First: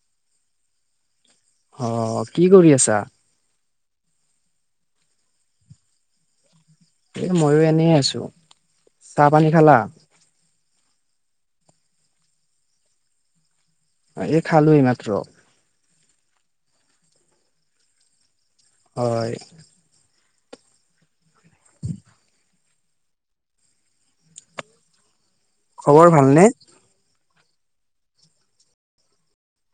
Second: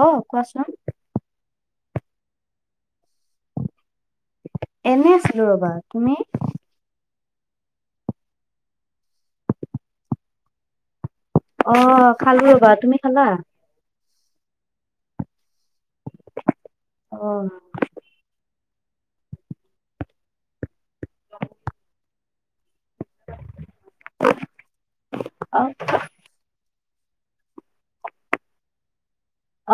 অ question. অ 'কি কৰি আছা এনে আছিলো ৰবা তুমি এ ময়ো এনে আছো চাহ পানী খালা? অ খালো ৰবা তুমি খালা? এই খালো এই মাত্ৰ। অহ। হয়। [inaudible] [inaudible] খবৰ ভালনে?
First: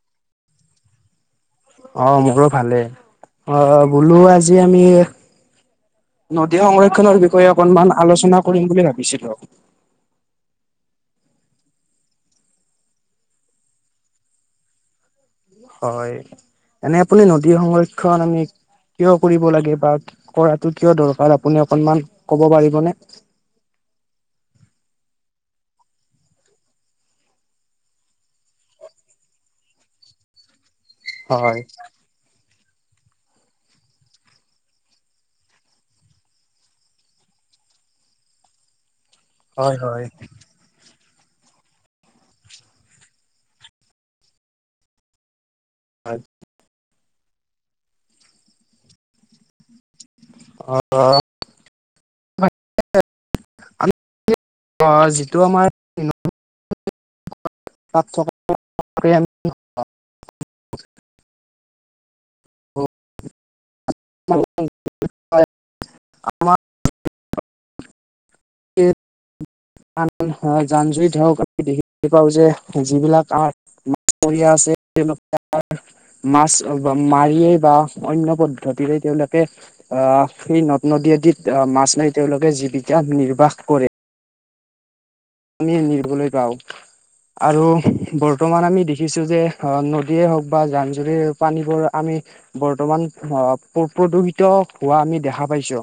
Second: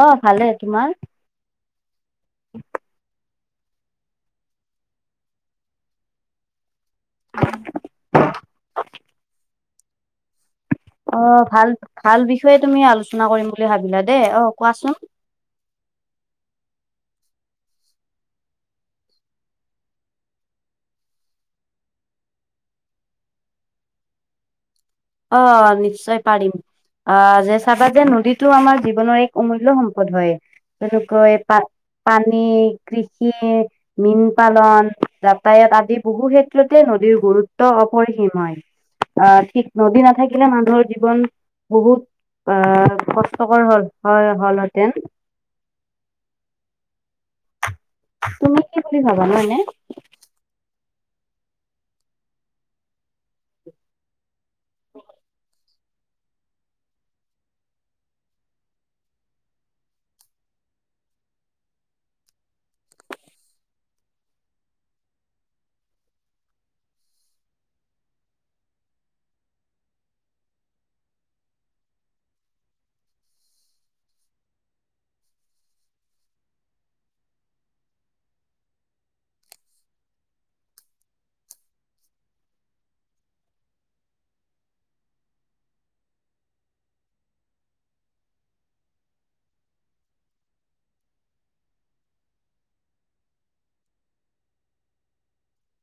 অ ভালে তোমাৰ। অ মোৰো ভালেই অ বোলো আজি আমি নদী সংৰক্ষ সংৰক্ষণৰ বিষয়ে অকনমান আলোচনা কৰিম বুলি ভাবিছিলো। অ ভাল ভাল বিষয়ে তুমি আলোচনা কৰিম বুলি ভাবিলা দেই অ কোৱাচোন। হয় এনে আপুনি নদীৰ সংৰক্ষণ আমি- কিয় কৰিব লাগে বা কৰাটো কিয় দৰকাৰ? আপুনি অকনমান ক'ব পাৰিবনে অ নিশ্চয় পাৰিম। অহ যে চাবা যে নদীটো আমাৰ জীৱনৰ এক অমূল্য সম্পদ হয়। যেনেকৈ পা হয় পানী কৃষি মীন পালন যাতায়াত আদি বহু ক্ষেত্ৰতে নদীৰ গুৰুত্ব হয়। অপৰিসীম হয় অ' ঠিক হয় নদী হয় নাথাকিলে মানুহৰ জীৱন বহুত আহ কষ্টকৰ হল হল হেতেন। হয়। তুমি কি বুলি ভাবা মানে? অ' [unintelligible] যিটো আমাৰ [unintelligible] [inaudible] আমাৰ এ- আন আন অ জান জুৰি ধৰক আমি দেখিবলে পাওঁ যে যিবিলাক আ মাছ মৰিয়া আছে [inaudible] মাছ মাৰিয়েই বা অন্য পদ্ধতিৰে তেওঁলোকে আহ সেই নদ - নদী মাছ মাৰি তেওঁলোকে জীৱিকা নিৰ্বাহ কৰে। নিবলৈ গাও- আৰু বৰ্তমান আমি দেখিছো যে নদীয়ে হওক বা জান জুৰি পানীবোৰ আমি- বৰ্তমান অহ প্ৰদূষিত হোৱা আমি দেখা পাইছো।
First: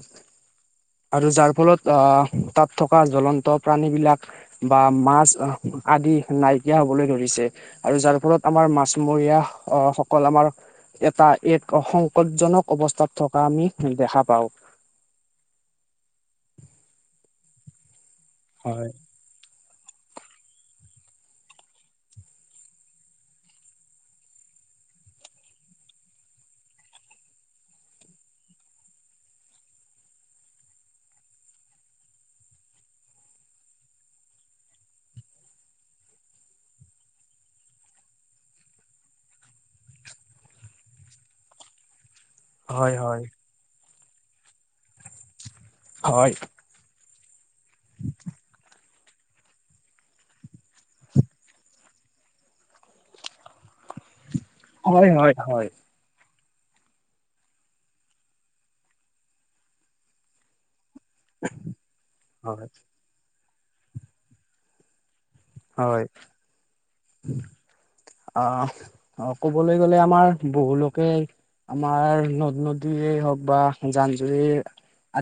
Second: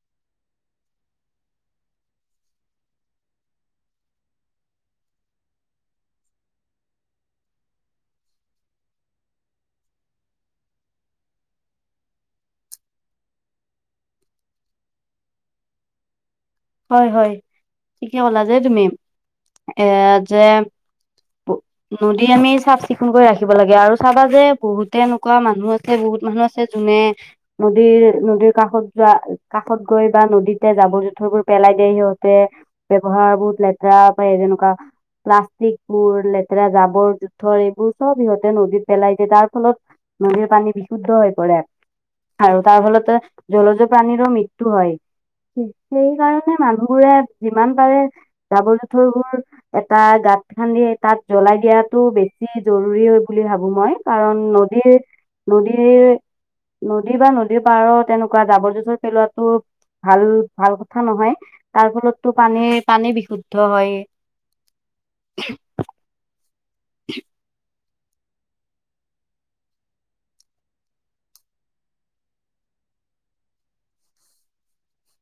আৰু যাৰ ফলত আহ তাত থকা জ্বলন্ত প্ৰাণী বিলাক- বা মাছ আদি নাইকিয়া হবলৈ ধৰিছে আৰু যাৰ ফলত আমাৰ মাছমৰীয়া- অ সকল আমাৰ- এটা এক সংকটজনক অৱস্থাত থকা আমি দেখা পাঁও। হয় -হয় ঠিকে কলা যে তুমি। হয়। এ যে নদী আমি চাফ-চিকুণ কৰি ৰাখিব লাগে আৰু চাবা যে বহুতে এনেকুৱা মানুহ আছে বহুত বহুত মানুহ আছে যোনে নদীৰ নদীৰ কাষত যোৱা কাষত গৈ বা নদীতে জাবৰ জোথৰবোৰ? পেলাই দিয়ে সিহঁতে, ব্যৱহাৰ বহুত লেতেৰা কৈ যেনেকুৱা প্লাষ্টিকবোৰ, লেতেৰা জাবৰ-জোথৰ এইবোৰ চব সিহঁতে নদীত পেলাই দিয়ে তাৰ ফলত নদীৰ পানী বিশুদ্ধ হৈ পৰে। আৰু তাৰ হয় ফলতে হয় জলজ প্ৰাণীৰো মৃত্যু হয়। হয় সেইকাৰণে মানুহবোৰে যিমান পাৰে জাবৰ-জোঁথৰবোৰ এটা গাঁত খান্দি তাত জ্বলাই দিয়াটো বেছি জৰুৰী হয় বুলি ভাবো মই। কাৰণ হয় হয় হয়। নদীৰ-নদীৰ নদী বা নদীৰ পাৰত এনেকুৱা জাবৰ জোথৰ পেলোৱাটো ভাল ভাল কথা নহয়। তাৰ ফলতো হয়। পানীৰ পানী বিশুদ্ধ হয় হয়। অ -অ ক'বলৈ গ'লে আমাৰ বহু লোকে। আমাৰ নদ নদীয়ে হওক বা জান জুৰি।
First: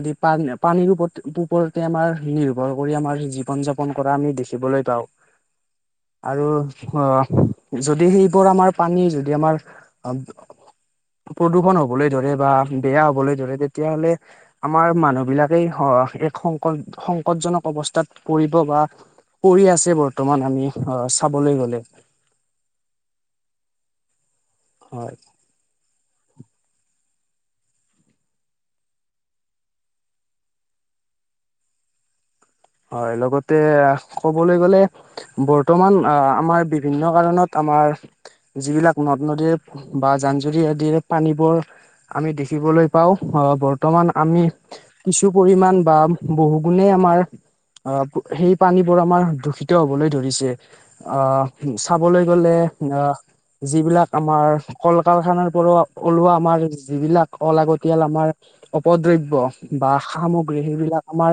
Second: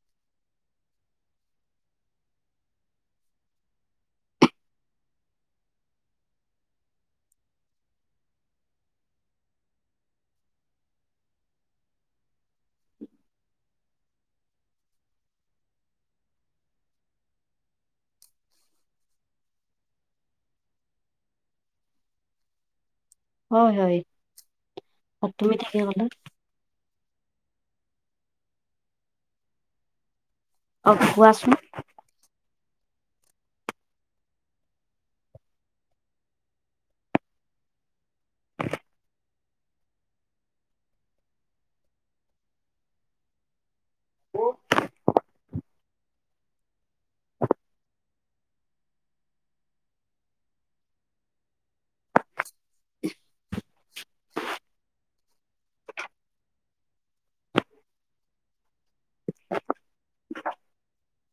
আদি পা পানীৰ ওপ ওপৰতে আমাৰ নিৰ্ভৰ কৰি আমাৰ জীৱন যাপন কৰা আমি দেখিবলৈ পাও। [inaudible] আৰু অ যদি সেইবোৰ আমাৰ পানী যদি আমাৰ প্ৰদূষণ হবলৈ ধৰে বা বেয়া হবলৈ ধৰে তেতিয়াহলে আমাৰ মানুহবিলাকেই হ এক সংকট-সংকটজনক অৱস্থাত পৰিব বা কৰি আছে বৰ্তমান আমি আহ চাবলৈ গলে। হয়-হয়। হয় তুমি ঠিকেই কলা। অ কোৱাচোন? হয় লগতে ক'বলৈ গ'লে বৰ্তমান আমাৰ বিভিন্ন কাৰণত আমাৰ যিবিলাক নদ-নদীৰ বা জান-জুৰি আদিৰ পানীবোৰ আমি দেখিব লৈ পাও আহ বৰ্তমান আমি কিছু পৰিমান বা বহু গুণেই আমাৰ অ সেই পানীবোৰ আমাৰ দূষিত হবলৈ ধৰিছে অ চাবলৈ গলে। আহ যিবিলাক আমাৰ কল-কাৰখানাৰ পৰাও ওলোৱা আমাৰ যিবিলাক অলা আাগতিয়াল আমাৰ অপদ্ৰব্য বা সামগ্ৰী সেইবিলাক আমাৰ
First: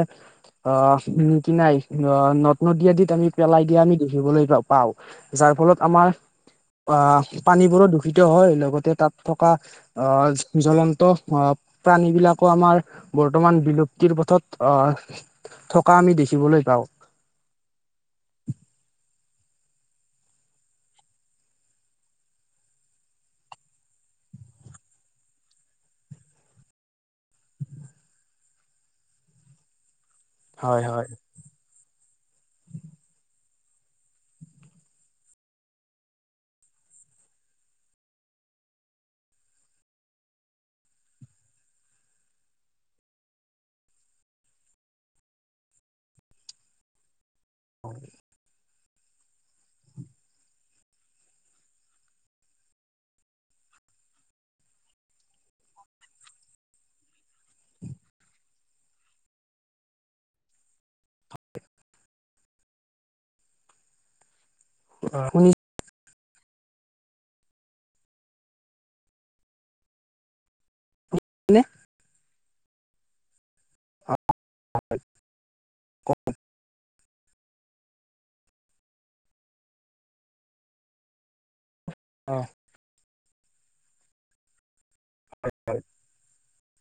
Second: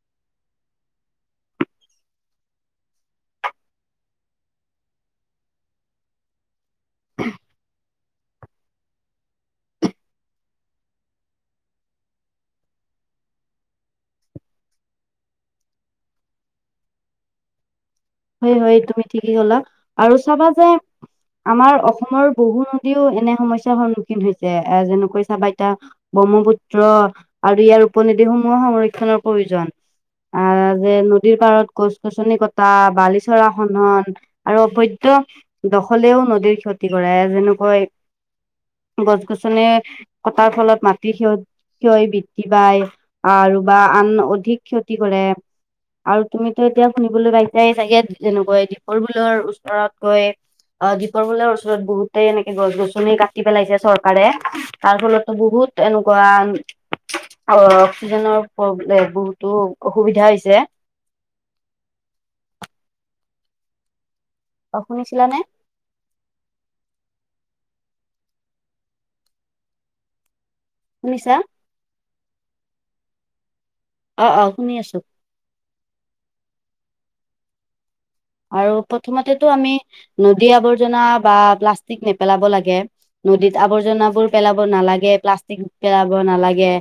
আহ। উম! কিনাই অ নদ-নদী আদিত আমি পেলাই দিয়া আমি দেখিবলৈ পাওঁ যাৰ ফলত আমাৰ আহ পানীবোৰো দূষিত দূষিত হয় লগতে তাত থকা আহ জ্বলন্ত প্ৰাণীবিলাকো আমাৰ বৰ্তমান বিলুপ্তিৰ পথত আহ [inaudible] থকা আমি দেখিবলৈ পাওঁ। হয় হয় তুমি ঠিকেই কলা আৰু চাবা যে। আমাৰ অসমৰ বহু নদীও এনে সমস্যাৰ সন্মুখীন হৈছে এ যেনেকৈ চাবা ইতা। ব্ৰহ্মপুত্ৰ আৰু ইয়াৰ উপনদীসমূহৰ সংৰক্ষণৰ প্ৰয়োজন। আহ হয় যে হয় নদীৰ পাৰত গছ-গছনি কটা। বালিচৰা খনন আৰু অভৈধ দখলেও নদীৰ ক্ষতি কৰে যেনেকৈ গছ গছনি কটাৰ ফলত মাটিৰ সিহঁত। ক্ষয় বৃদ্ধি পায় আৰু বা আন অধিক ক্ষতি কৰে। আৰু তুমিতো এতিয়া শুনিবলৈ পাইছাই চাগে যেনেকৈ দীপৰবিলৰ ওচৰত গৈ। অ দীপৰ বিলৰ ওচৰত বহুতেই এনেকে গছ-গছনি কাটি পেলাইছে চৰকাৰে, তাৰ ফলতো বহুত বহুত এনেকুৱা অ অক্সিজেনৰ প্ৰব্লেম বহুতো অসুবিধা হৈছে। [unintelligible] অ 'শুনিছিলানে। শুনিছা? অ আহ-আহ শুনি আছো। [unintelligible] আৰু প্ৰথমতেতো আমি নদী আৱৰ্জনা বা প্লাষ্টিক অ নেপেলাব লাগে। নদীত আৱৰ্জনাবোৰ পেলাব নালাগে প্লাষ্টিক পেলাব নালাগে?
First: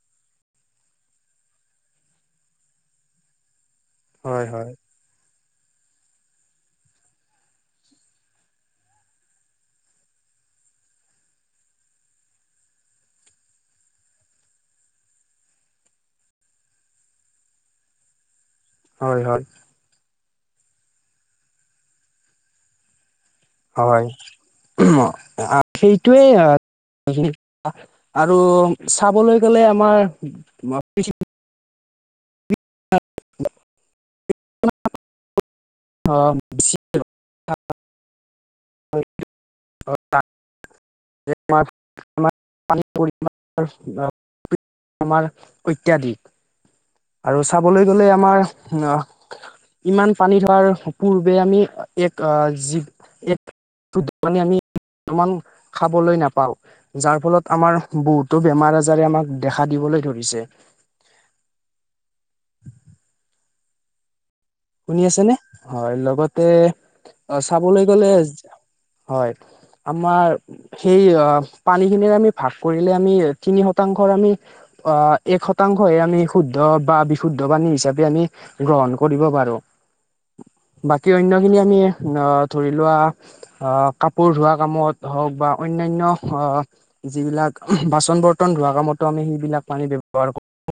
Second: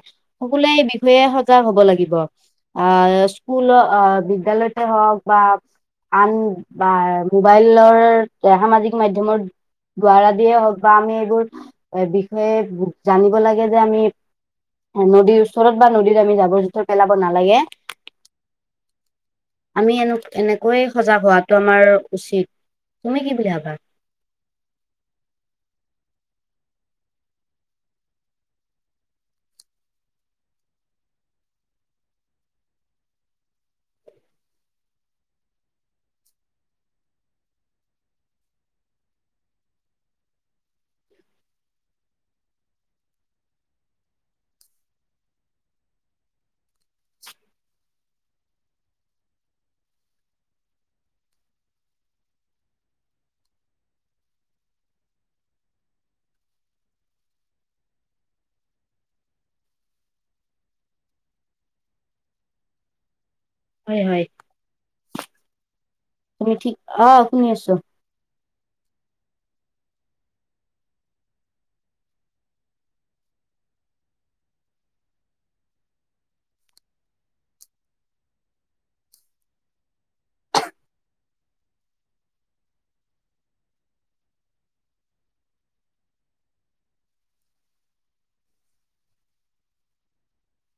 সকলোৱে বিষয়ে সজাগ হব লাগিব আ স্কুলত। অ হয় হয় বিদ্যালয়তে হওক বা। আন বা মোবাইলৰ সামাজিক মাধ্যমত? [unintelligible] দিয়ে হওক বা আমি এইবোৰ এ বিষয়ে জানিব লাগে যে আমি নদীৰ ওচৰত বা নদীত আমি জাবৰ জোথৰ পেলাব নালাগে। হয়-হয়। আমি এনে এনেকৈয়ে সজাগ হোৱাটো আমাৰ উচিত। তুমি কি বুলি ভাবা হয় [unintelligible] আহ সেইটোৱেই হয়। আৰু চাবলৈ গ'লে আমাৰ পৃথিৱী অ [unintelligible] [unintelligible] [unintelligible] [inaudible] আমাৰ অত্যাধিক আৰু চাবলৈ গলে আমাৰ আহ। ইমান পানী ধোৱাৰ পূৰ্বে আমি এক যি এক তো দোকানি আনি। কিমান খাবলৈ নাপাওঁ, যাৰ ফলত আমাৰ বহুতো বেমাৰ-আজাৰে আমাক দেখা দিব কোনে ধৰিছে? [inaudible] [inaudible] হয়-হয়। শুনি আছে নে হয় লগতে ঠিক অ শুনি আছো চাবলৈ গ'লে। হয় আমাৰ সেই পানীখিনিৰে আমি ভাগ কৰিলে আমি তিনি। শতাংশৰ আমি আহ এক শতাংশহে আমি শুদ্ধ বা বিশুদ্ধ পানী হিচাপে আমি গ্ৰহণ কৰিব পাৰো। বাকী অন্যখিনি আমি ধৰি লোৱা অ কাপোৰ ধোৱা কামত হওক। বা অন্যান্য যিবিলাক বাচন বৰ্তন ধোৱা কামতো আমি সেইবিলাক পানী ব্যৱহাৰ কৰোঁ।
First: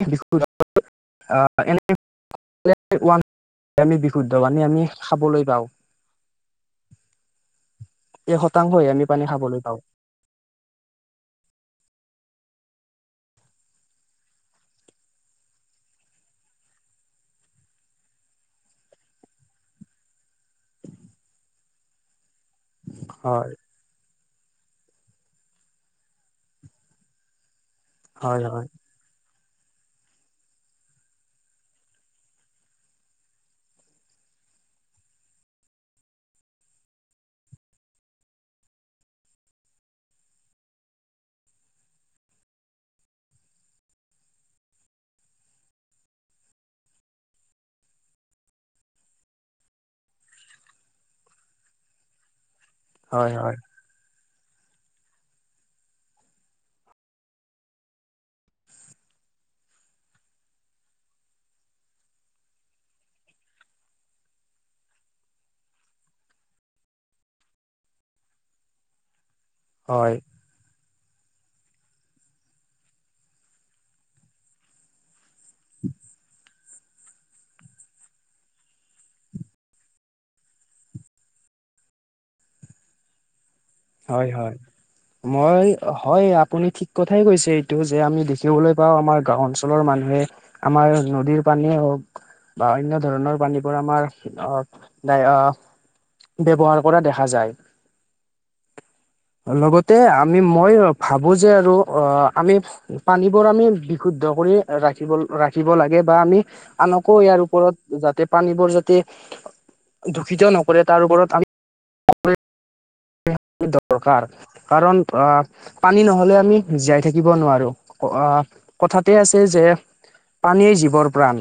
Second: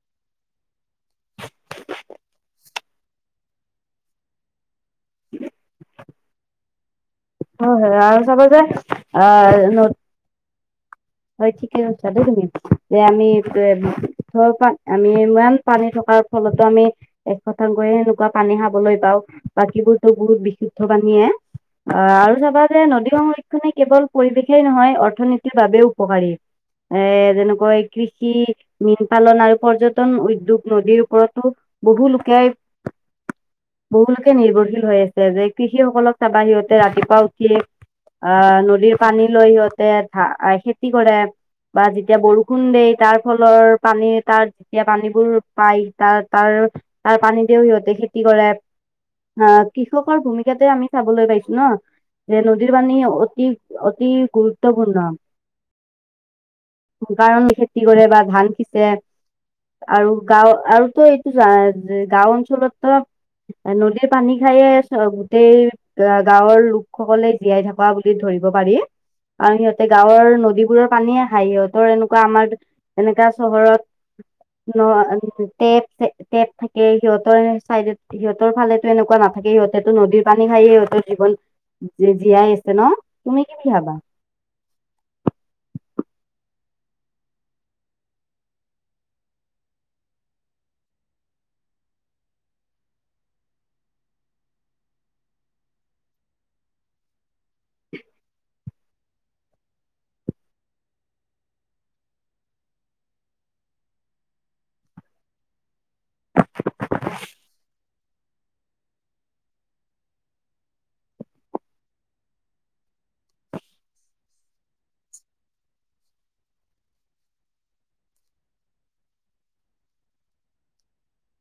[unintelligible] আহ এনেই [unintelligible] আমি বিশুদ্ধ পানী আমি খাবলৈ পাওঁ। হয় -হয় আৰু এক চাবা যে শতাংশহে আমি পানী খাবলৈ পাওঁ আ' [unintelligible] ঠিকে কৈছা দেই তুমি যে আমি [unintelligible] আমি ইমান পানী থকাৰ ফলত ফলতো আমি এ শতাংকয়ে সেনেকুৱা পানী খাবলৈ পাও বাকীবোৰতো বহুত বিশুদ্ধ পানীয়ে অ আৰু চাবা যে নদী হয় সংৰক্ষণে কেৱল পৰিৱেশেই নহয় অৰ্থনীতিৰ বাবেও। উপকাৰী এ যেনেকৈ কৃষি, হয় হয় মীন পালন আৰু পৰ্যটন উদ্যোগ নদীৰ ওপৰতো বহু লোকে। বহুুলোকে নিৰ্ভৰশীল হৈ আছে যে কৃষি সকলক চাবা সিহঁতে ৰাতিপুৱা উঠি। আহ নদীৰ পানী লৈ সিহঁতে ধা খেতি কৰে। বা যেতিয়া বৰষুণ দেই তাৰ ফলৰ পানী তাৰ যেতিয়া পানীবোৰ পাই তাৰ তাৰ। তাৰ পানীতেও সিহঁতে খেতি কৰে অ কৃষকৰ ভূমিকাতে আমি চাবলৈ পাইছো ন যেনে। নদীৰ পানী হয় হয় অতি-অতি গুৰুত্বপূৰ্ণ। কাৰণ খেতি কৰে বা ধান সিচে। আৰু গাঁও আৰুতো এইটো যে গাঁও অঞ্চলত তো। নদীৰ পানী খায়য়ে চ গোটেই গাঁৱৰ লোকসকলে জীয়াই থকা বুলি ধৰি। [unintelligible] দিব পাৰি আৰু সিহঁতে হয় গাঁৱৰ নদী [unintelligible] পানী আহে সিহঁতৰ এনেকুৱা আমাৰ এনেকা চহৰত ন টেপ টেপ থাকে সিহঁতৰ চাইডত সিহঁতৰ ফালেো এনেকুৱা নাম। থাকে সিহঁতেতো নদীৰ পানী খায়ে সিহঁতৰ জীৱন জীয়াই আছে ন তুমি কি বুলি ভাবা? হয় হয় মই। হয় আপুনি ঠিক কথাই কৈছে এইটো যে আমি দেখিবলৈ পাও আমাৰ গাও অঞ্চলৰ মানুহে আমাৰ হয় নদীৰ পানীয়ে হওঁক। বা অন্য ধৰণৰ পানী পৰা আমাৰ, অহ, অহ ব্যৱহাৰ কৰা দেখা যায় [inaudible] লগতে আমি মই ভাবো যে আৰু অ আমি পানীবোৰ আমি বিশুদ্ধ কৰি ৰাখিব ৰাখিব লাগে বা আমি আনকো ইয়াৰ ওপৰত যাতে পানীবোৰ যাতে [inaudible] দূষিত নকৰে তাৰ ওপৰত আমি দৰকাৰ কাৰণ আহ পানী নহ'লে আমি জীয়াই থাকিব নোৱাৰোঁ। অহ কথাতে আছে যে পানীয়ে জীৱৰ প্ৰাণ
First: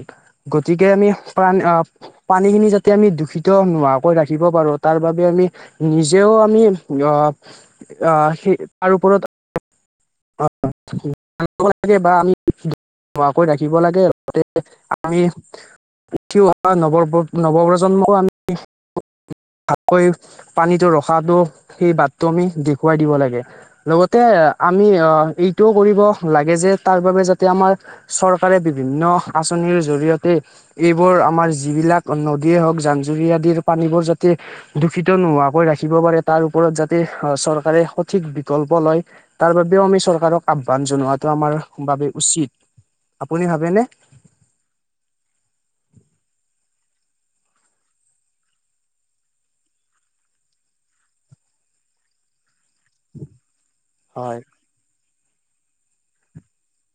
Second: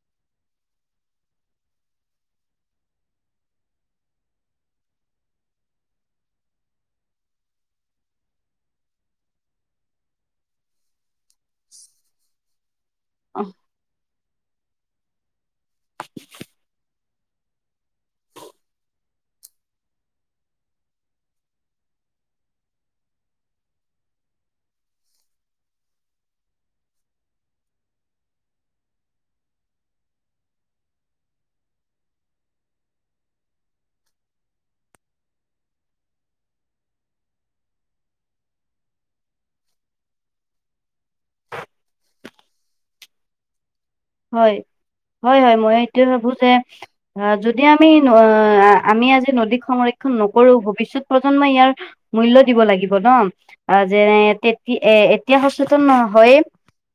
গতিকে আমি প্ৰান পানীখিনি যাতে আমি দূষিত নোহোৱাকৈ ৰাখিব পাৰোঁ তাৰ বাবে আমি নিজেও আমি অ অহ সেই তাৰ ওপৰত ল বা আমি ধোৱাকৈ ৰাখিব লাগে আৰু [unintelligible] আগতে আমি উঠি অহা নৱ নৱপ্ৰজন্মকো আমি ভালকৈ পানীটো ৰ ৰখাটো সেই বাটটো আমি দেখুৱাই দিব লাগে লগতে আমি অ এইটোও কৰিব লাগে যে তাৰ বাবে যাতে আমাৰ চৰকাৰে বিভিন্ন আঁচনিৰ জৰিয়তে এইবোৰ আমাৰ যিবিলাক নদীয়ে হওঁক জান-জুৰি আদিৰ পানীবোৰ যাতে দূষিত নোহোৱাকৈ ৰাখি ৰাখিব পাৰে তাৰ ওপৰত যাতে চৰকাৰে সঠিক বিকল্প লয় তাৰ বাবেও আমি চৰকাৰক আহ্বান জনোৱাটো আমাৰ বাবে উচিত। আপুনি ভাবেনে? হয় হয় হয় মই এইটোয়ে ভাবো যে অ যদি আমি আমি আজি নদীক সংৰক্ষণ নকৰোঁ ভৱিষ্যত প্ৰজন্মই ইয়াৰ মূল্য দিব লাগিব ন যেনে হয়, তেতি এ এতিয়া সচেতন নহয়ে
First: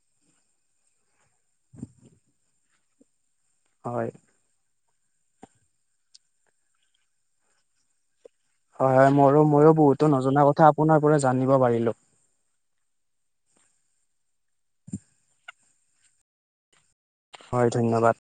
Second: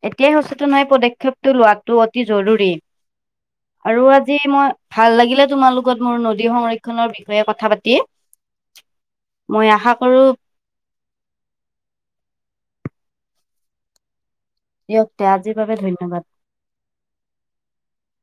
এতিয়াই সচেতন হয় পদক্ষেপটো লোৱা টো অতি জৰুৰী আৰু হয়, আজি মই ভাল লাগিলে তোমাৰ লগত মোৰ নদী সংৰক্ষণৰ বিষয়ে কথা পাতি। হয় হয় মোৰো মই মোৰো আশা বহুতো কৰো নজনা কথা আপোনাৰ পৰা জানিব পাৰিলো দিয়ক দে আজিৰ বাবে ধন্যবাদ। হয় ধন্যবাদ।